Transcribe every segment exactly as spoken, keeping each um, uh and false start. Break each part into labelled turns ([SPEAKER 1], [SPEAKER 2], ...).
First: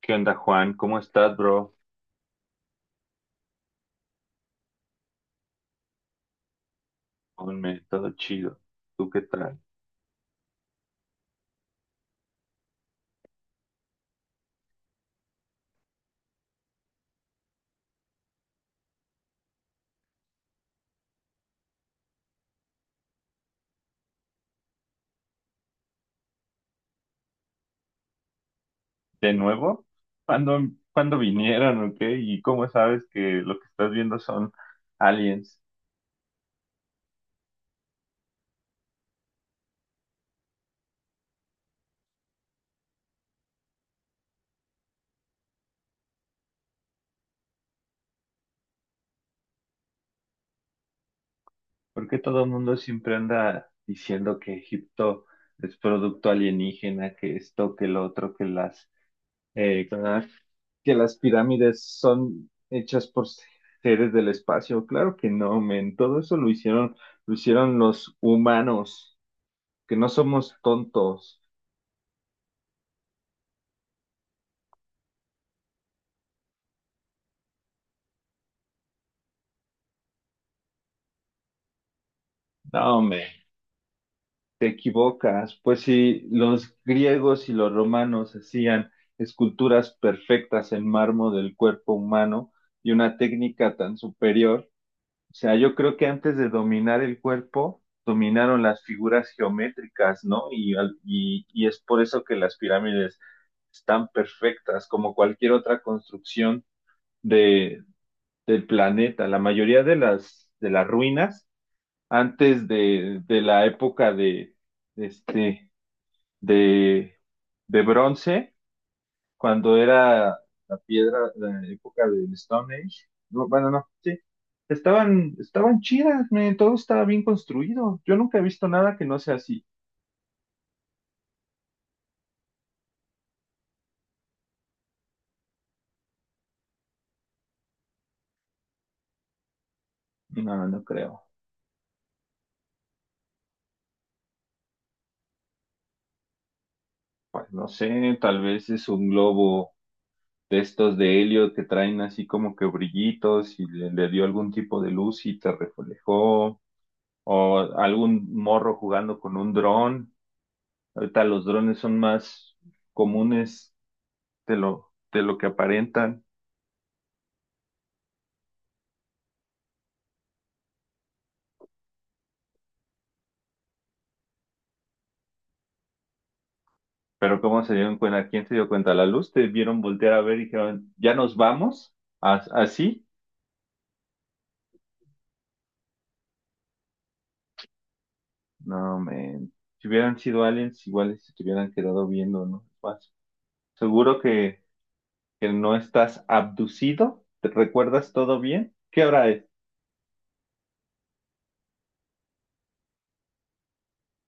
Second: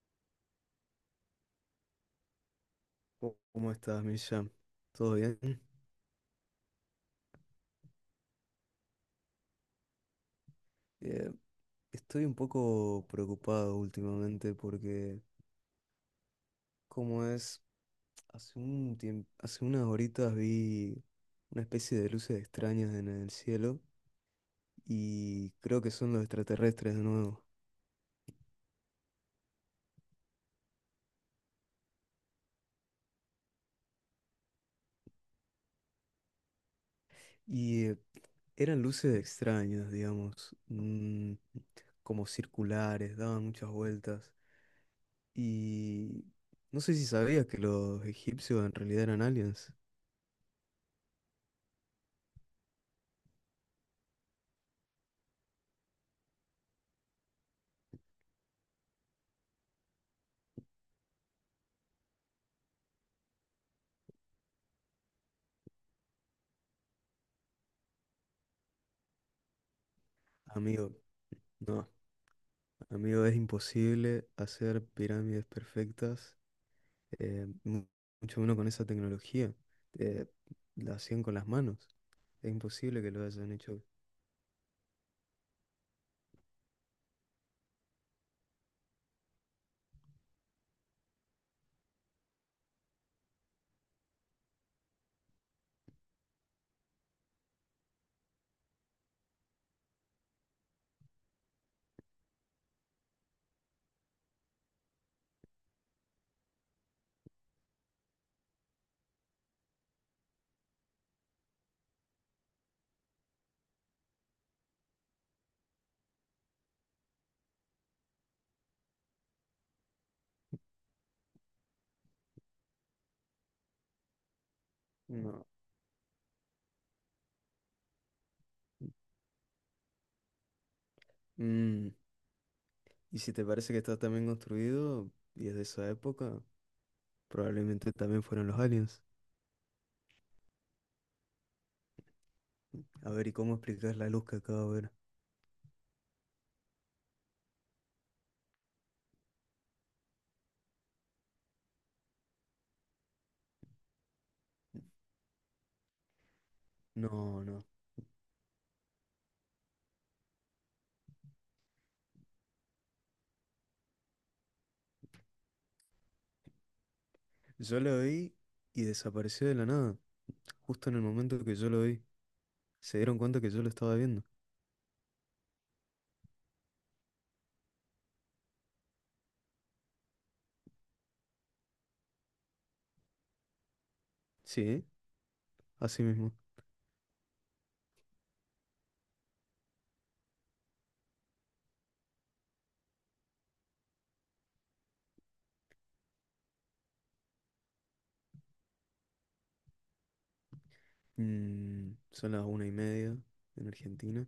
[SPEAKER 1] ¿Qué onda, Juan? ¿Cómo estás, bro?
[SPEAKER 2] Oh, ¿cómo estás, Misha? ¿Todo bien?
[SPEAKER 1] Hombre, todo chido. ¿Tú qué tal?
[SPEAKER 2] Eh, Estoy un poco preocupado últimamente porque, como es, hace un tiemp- hace unas horitas vi una especie de luces extrañas en el cielo y creo que son los extraterrestres de nuevo.
[SPEAKER 1] ¿De nuevo? ¿Cuándo, ¿Cuándo vinieron o qué? ¿Y cómo sabes que lo que estás viendo son aliens?
[SPEAKER 2] Y eh, eran luces extrañas, digamos, mm, como circulares, daban muchas vueltas. Y no sé si sabías que los egipcios en realidad eran aliens,
[SPEAKER 1] ¿Por qué todo el mundo siempre anda diciendo que Egipto es producto alienígena, que esto, que lo otro, que las, eh, que las que las pirámides son hechas por seres del espacio? Claro que no, men. Todo eso lo hicieron, Lo hicieron los humanos, que no somos
[SPEAKER 2] amigo.
[SPEAKER 1] tontos.
[SPEAKER 2] No. Amigo, es imposible hacer pirámides perfectas, eh, mu- mucho menos con esa tecnología. Eh, la hacían con las manos. Es
[SPEAKER 1] No,
[SPEAKER 2] imposible que lo
[SPEAKER 1] hombre,
[SPEAKER 2] hayan hecho.
[SPEAKER 1] te equivocas. Pues si los griegos y los romanos hacían esculturas perfectas en mármol del cuerpo humano y una técnica tan superior, o sea, yo creo que antes de dominar el cuerpo, dominaron las figuras geométricas, ¿no? Y, al- y, y es por eso que las pirámides están perfectas, como cualquier otra construcción de, del planeta. La mayoría de las, de las ruinas antes de, de la época de, de este, de, de bronce, cuando era la piedra, la época del Stone Age. No, bueno, no, sí. Estaban,
[SPEAKER 2] No.
[SPEAKER 1] estaban chidas, men, todo estaba bien construido. Yo nunca he visto nada que no sea así.
[SPEAKER 2] Mm, Y si te parece que está tan bien construido y es de esa época, probablemente también fueron los aliens.
[SPEAKER 1] No, no creo.
[SPEAKER 2] A ver, ¿y cómo explicar la luz que acabo de ver?
[SPEAKER 1] Pues no sé, tal vez es un globo de estos de helio que traen así como que brillitos y le, le dio algún tipo de luz y te reflejó.
[SPEAKER 2] No,
[SPEAKER 1] O
[SPEAKER 2] no.
[SPEAKER 1] algún morro jugando con un dron. Ahorita los drones son más comunes de lo, de lo que aparentan,
[SPEAKER 2] Yo lo vi y desapareció de la nada, justo en el momento que yo lo vi. Se dieron cuenta que yo lo estaba viendo.
[SPEAKER 1] pero ¿cómo se dieron cuenta? ¿Quién se dio cuenta? ¿La luz? ¿Te vieron voltear a ver y dijeron, ya nos vamos? ¿As- Así?
[SPEAKER 2] Sí, así mismo.
[SPEAKER 1] No, men. Si hubieran sido aliens, iguales se te hubieran quedado viendo, ¿no? Más. Seguro que, que no estás abducido. ¿Te recuerdas todo bien? ¿Qué hora es?
[SPEAKER 2] Mm, son las una y media en Argentina.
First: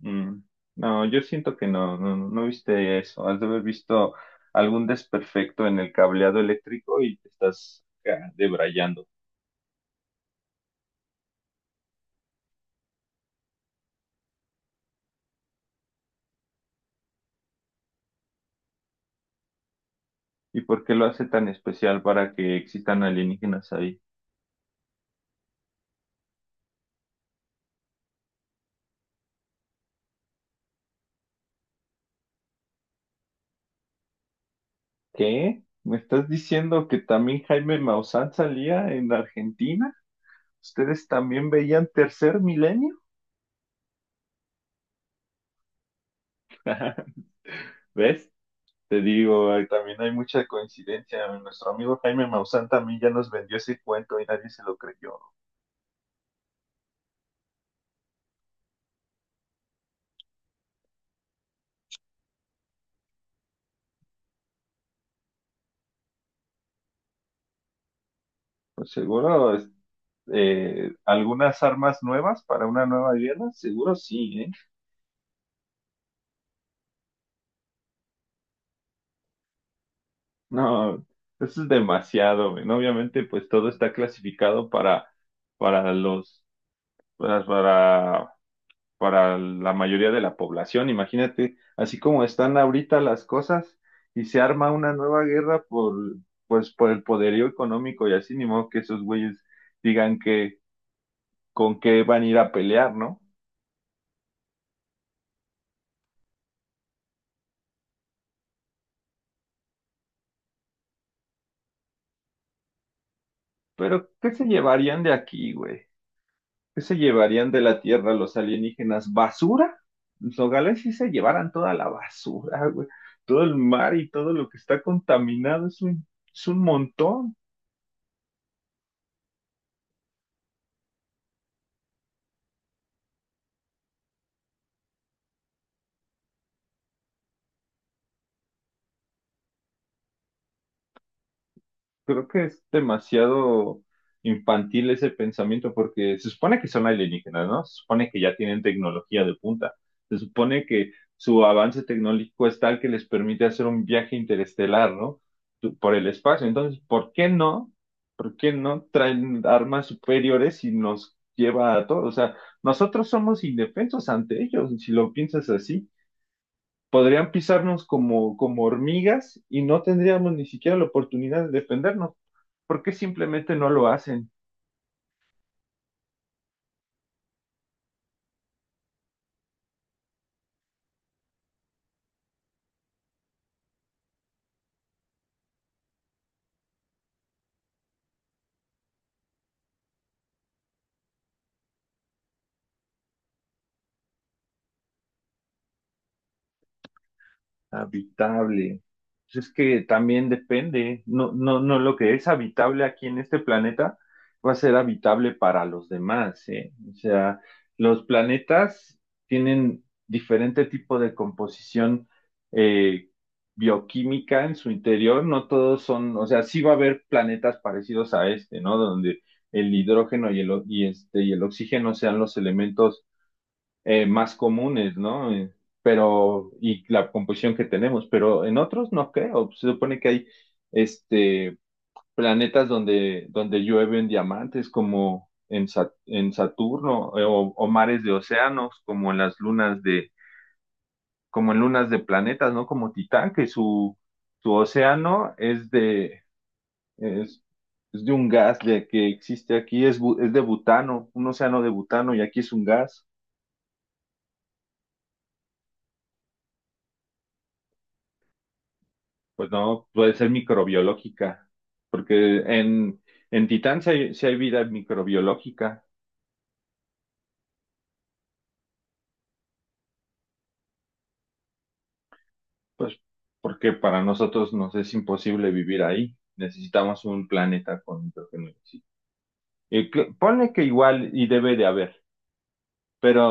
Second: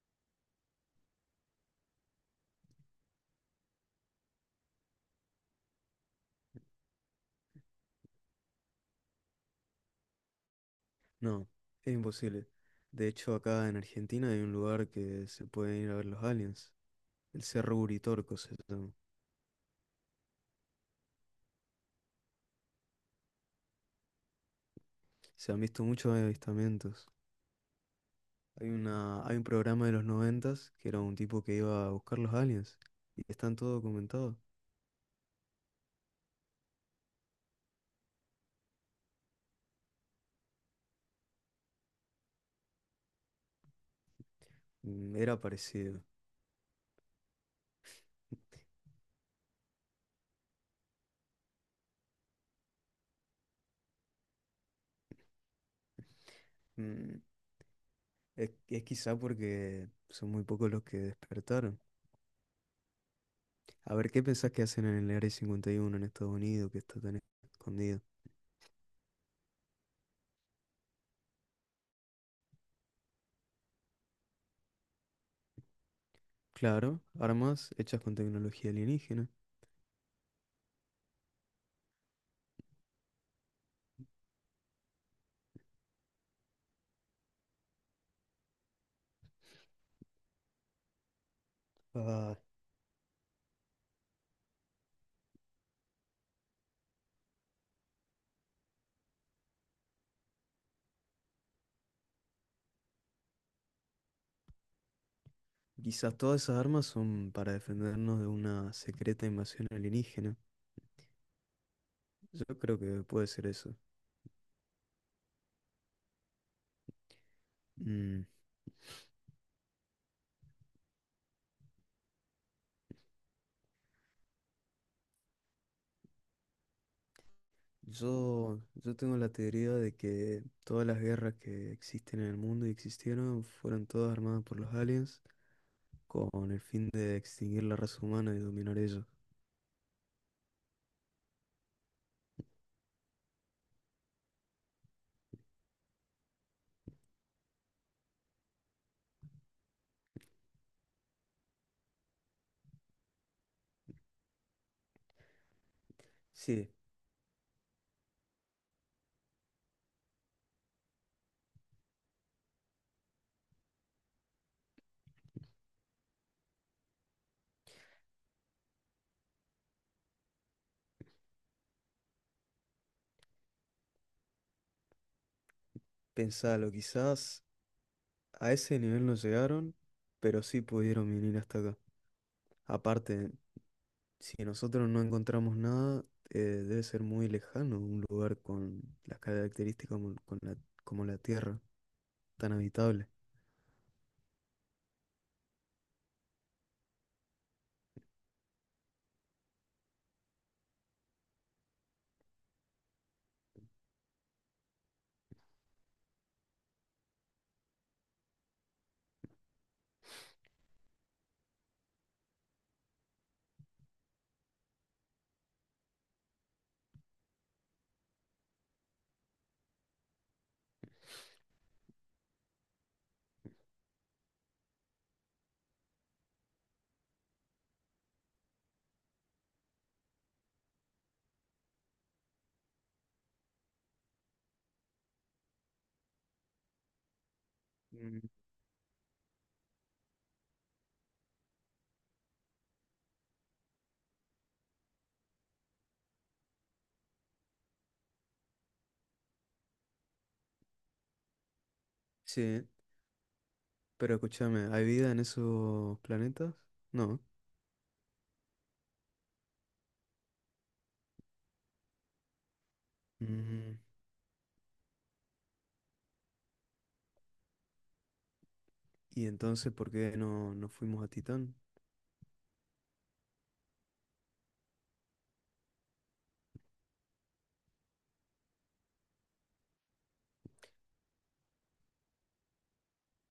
[SPEAKER 1] Mm, no, yo siento que no, no, no viste eso. Has de haber visto algún desperfecto en el cableado eléctrico y te estás acá debrayando.
[SPEAKER 2] No, es imposible. De hecho, acá en Argentina hay un lugar que se pueden ir a ver los aliens. El Cerro Uritorco se llama.
[SPEAKER 1] ¿Y por qué lo hace tan especial para que existan alienígenas ahí?
[SPEAKER 2] Se han visto muchos avistamientos. Hay una, hay un programa de los noventas que era un tipo que iba a buscar los aliens. Y están todo documentado.
[SPEAKER 1] ¿Qué? ¿Me estás diciendo que también Jaime Maussan salía en Argentina? ¿Ustedes también veían Tercer Milenio?
[SPEAKER 2] Mm, Era parecido.
[SPEAKER 1] ¿Ves? Te digo, hay- también hay mucha coincidencia. Nuestro amigo Jaime Maussan también ya nos vendió ese cuento y nadie se lo creyó.
[SPEAKER 2] Mm, Es, es quizá porque son muy pocos los que despertaron. A ver, ¿qué pensás que hacen en el Área cincuenta y uno en Estados Unidos que está tan escondido?
[SPEAKER 1] Pues seguro, es- eh, algunas armas nuevas para una nueva guerra, seguro sí, ¿eh?
[SPEAKER 2] Claro, armas hechas con tecnología alienígena.
[SPEAKER 1] No, eso es demasiado, men. Obviamente, pues todo está clasificado para, para los, para, para, para la mayoría de la población. Imagínate, así como
[SPEAKER 2] Ah,
[SPEAKER 1] están ahorita las cosas y se arma una nueva guerra por, pues, por el poderío económico y así, ni modo que esos güeyes digan que con qué van a ir a pelear, ¿no?
[SPEAKER 2] quizás todas esas armas son para defendernos de una secreta invasión alienígena. Yo creo que puede ser eso.
[SPEAKER 1] Pero, ¿qué se llevarían de aquí, güey? ¿Qué se llevarían de la Tierra
[SPEAKER 2] Mm,
[SPEAKER 1] los alienígenas? ¿Basura? Los nogales sí se llevaran toda la basura, güey. Todo el mar y todo lo que está contaminado es un, es un montón.
[SPEAKER 2] Yo, yo tengo la teoría de que todas las guerras que existen en el mundo y existieron fueron todas armadas por los aliens con el fin de extinguir la raza humana y dominar ellos.
[SPEAKER 1] Creo que es demasiado infantil ese pensamiento porque se supone que son alienígenas, ¿no? Se supone que ya tienen tecnología de punta. Se supone que su avance tecnológico es tal que les permite hacer un viaje interestelar, ¿no? Tu- Por el espacio.
[SPEAKER 2] Sí,
[SPEAKER 1] Entonces, ¿por qué no? ¿Por qué no traen armas superiores y nos lleva a todos? O sea, nosotros somos indefensos ante ellos, si lo piensas así podrían pisarnos como, como hormigas y no tendríamos ni siquiera la oportunidad de defendernos, porque simplemente no lo hacen.
[SPEAKER 2] pensalo, quizás a ese nivel no llegaron, pero sí pudieron venir hasta acá. Aparte, si nosotros no encontramos nada, eh, debe ser muy lejano un lugar con las características como, con la, como la Tierra, tan habitable.
[SPEAKER 1] Habitable. Pues es que también depende. No, no, no, lo que es habitable aquí en este planeta va a ser habitable para los demás, ¿eh? O sea, los planetas tienen diferente tipo de composición eh, bioquímica en su interior. No todos son, o sea, sí va a haber planetas parecidos a este, ¿no? Donde el hidrógeno y el, o- y este, y el oxígeno sean los elementos eh, más comunes, ¿no? Eh, Pero, y la composición que tenemos, pero en otros no creo. Se supone que hay este planetas donde, donde llueven diamantes, como en, Sa- en Saturno, eh, o, o mares de
[SPEAKER 2] Mm,
[SPEAKER 1] océanos, como en las lunas de, como en lunas de planetas, ¿no? Como Titán, que su, su océano es de, es, es de un gas de, que existe aquí, es, bu- es de butano, un océano de butano, y aquí es un
[SPEAKER 2] Sí,
[SPEAKER 1] gas.
[SPEAKER 2] pero escúchame, ¿hay vida en esos planetas? No.
[SPEAKER 1] Pues no, puede ser microbiológica, porque en, en
[SPEAKER 2] Mm,
[SPEAKER 1] Titán sí hay, sí hay vida microbiológica,
[SPEAKER 2] ¿Y entonces por qué no, no fuimos a Titán?
[SPEAKER 1] pues porque para nosotros nos es imposible vivir ahí. Necesitamos un planeta con hidrógeno. Sí. Y cl- ponle que igual y debe de haber,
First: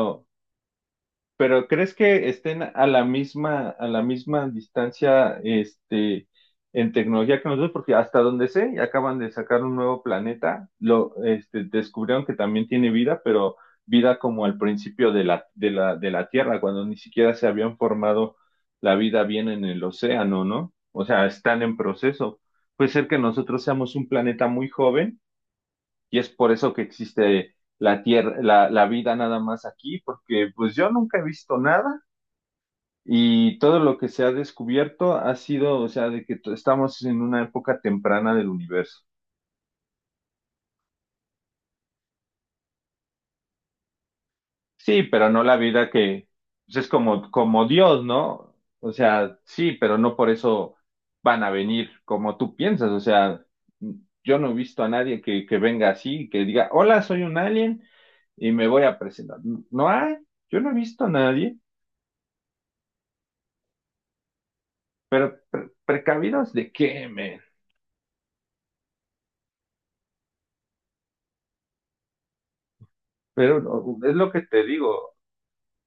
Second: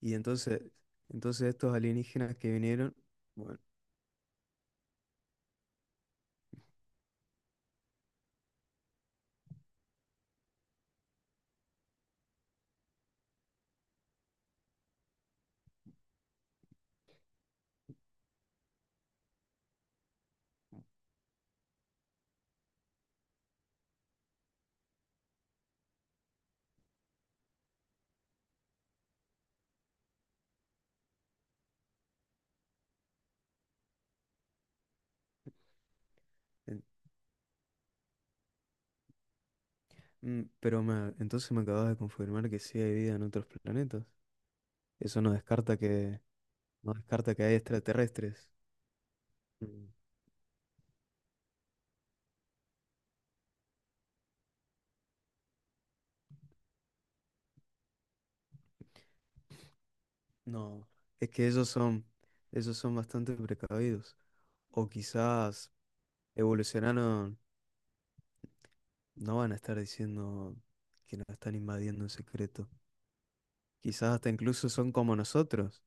[SPEAKER 2] Y entonces, entonces
[SPEAKER 1] Pero
[SPEAKER 2] estos
[SPEAKER 1] ¿crees que
[SPEAKER 2] alienígenas que
[SPEAKER 1] estén a
[SPEAKER 2] vinieron,
[SPEAKER 1] la
[SPEAKER 2] bueno,
[SPEAKER 1] misma, a la misma distancia, este, en tecnología que nosotros? Porque hasta donde sé, acaban de sacar un nuevo planeta, lo, este, descubrieron que también tiene vida, pero vida como al principio de la, de la, de la Tierra, cuando ni siquiera se habían formado la vida bien en el océano, ¿no? O sea, están en proceso. Puede ser que nosotros seamos un planeta muy joven y es por eso que existe la tierra, la, la vida nada más aquí, porque pues yo nunca he visto nada y todo lo que se ha descubierto ha sido, o sea, de que t-
[SPEAKER 2] en-
[SPEAKER 1] estamos en una época temprana del universo.
[SPEAKER 2] mm, pero me- entonces me acabas de confirmar que sí hay vida en otros planetas.
[SPEAKER 1] Sí,
[SPEAKER 2] Eso
[SPEAKER 1] pero
[SPEAKER 2] no
[SPEAKER 1] no la
[SPEAKER 2] descarta
[SPEAKER 1] vida
[SPEAKER 2] que,
[SPEAKER 1] que pues, es
[SPEAKER 2] no
[SPEAKER 1] como,
[SPEAKER 2] descarta que hay
[SPEAKER 1] como Dios,
[SPEAKER 2] extraterrestres.
[SPEAKER 1] ¿no? O sea, sí, pero no por eso van a venir como tú piensas. O sea, yo no he visto a nadie que, que venga así, que diga, hola, soy un alien y me voy a presentar. No, no hay, yo no he
[SPEAKER 2] No,
[SPEAKER 1] visto a
[SPEAKER 2] es que
[SPEAKER 1] nadie.
[SPEAKER 2] ellos son, ellos son bastante precavidos. O quizás
[SPEAKER 1] ¿Precavidos de qué,
[SPEAKER 2] evolucionaron,
[SPEAKER 1] men?
[SPEAKER 2] no van a estar diciendo que nos están invadiendo en secreto.
[SPEAKER 1] Pero no, es
[SPEAKER 2] Quizás
[SPEAKER 1] lo
[SPEAKER 2] hasta
[SPEAKER 1] que te
[SPEAKER 2] incluso son como
[SPEAKER 1] digo.
[SPEAKER 2] nosotros,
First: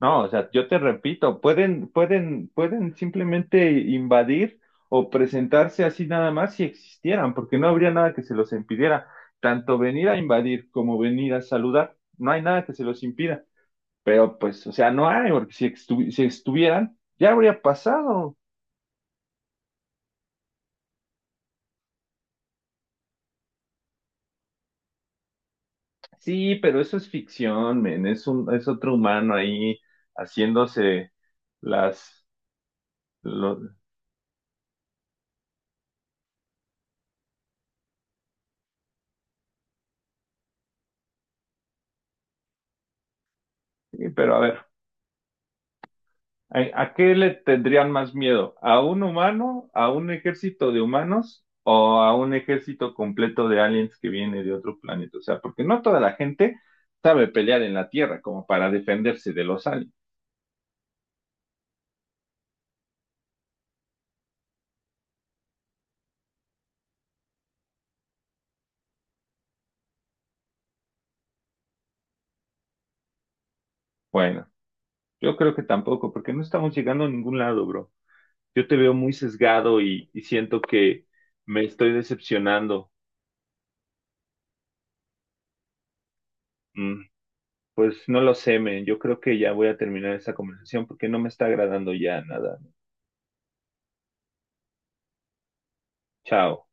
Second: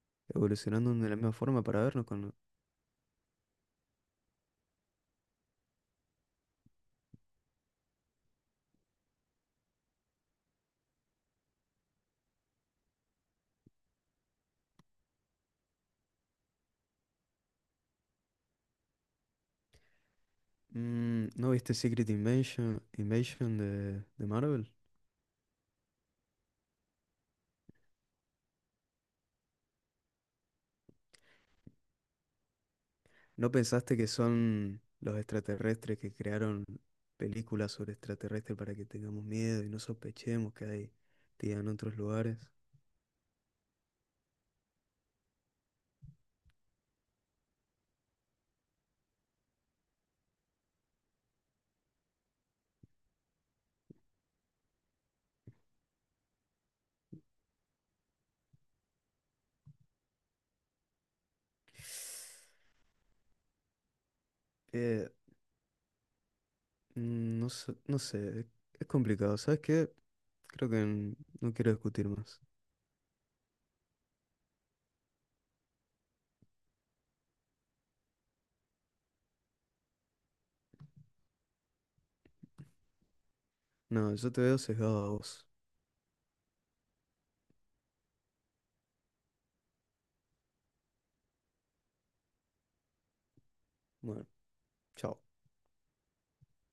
[SPEAKER 1] No, o sea, yo te
[SPEAKER 2] evolucionando de la misma
[SPEAKER 1] repito,
[SPEAKER 2] forma para
[SPEAKER 1] pueden,
[SPEAKER 2] vernos con... lo-
[SPEAKER 1] pueden, pueden simplemente invadir o presentarse así nada más si existieran, porque no habría nada que se los impidiera. Tanto venir a invadir como venir a saludar, no hay nada que se los impida. Pero pues, o sea, no hay, porque si, estu- si estuvieran, ya habría pasado.
[SPEAKER 2] Mm, ¿no viste Secret Invasion, Invasion de, de Marvel?
[SPEAKER 1] Sí, pero eso es ficción, men, es un, es otro humano ahí haciéndose las,
[SPEAKER 2] ¿No
[SPEAKER 1] lo-
[SPEAKER 2] pensaste que son los extraterrestres que crearon películas sobre extraterrestres para que tengamos miedo y no sospechemos que hay vida en otros lugares?
[SPEAKER 1] Sí, pero a ver. ¿A, a qué le tendrían más miedo? ¿A un humano, a un ejército de humanos o a un ejército completo de aliens que viene de otro planeta? O sea, porque no toda la gente sabe pelear en la Tierra como para defenderse de los aliens.
[SPEAKER 2] Eh, mm, no sé, no sé, es es complicado. ¿Sabes qué? Creo que n- no quiero discutir más.
[SPEAKER 1] Bueno, yo creo que tampoco, porque no estamos llegando a ningún lado, bro. Yo te veo muy sesgado y, y siento que me estoy decepcionando.
[SPEAKER 2] No, yo te veo sesgado a vos.
[SPEAKER 1] Mm, pues no lo sé, men. Yo creo que ya voy a terminar esta conversación porque no me está agradando ya nada.
[SPEAKER 2] Bueno, chao.
[SPEAKER 1] Chao.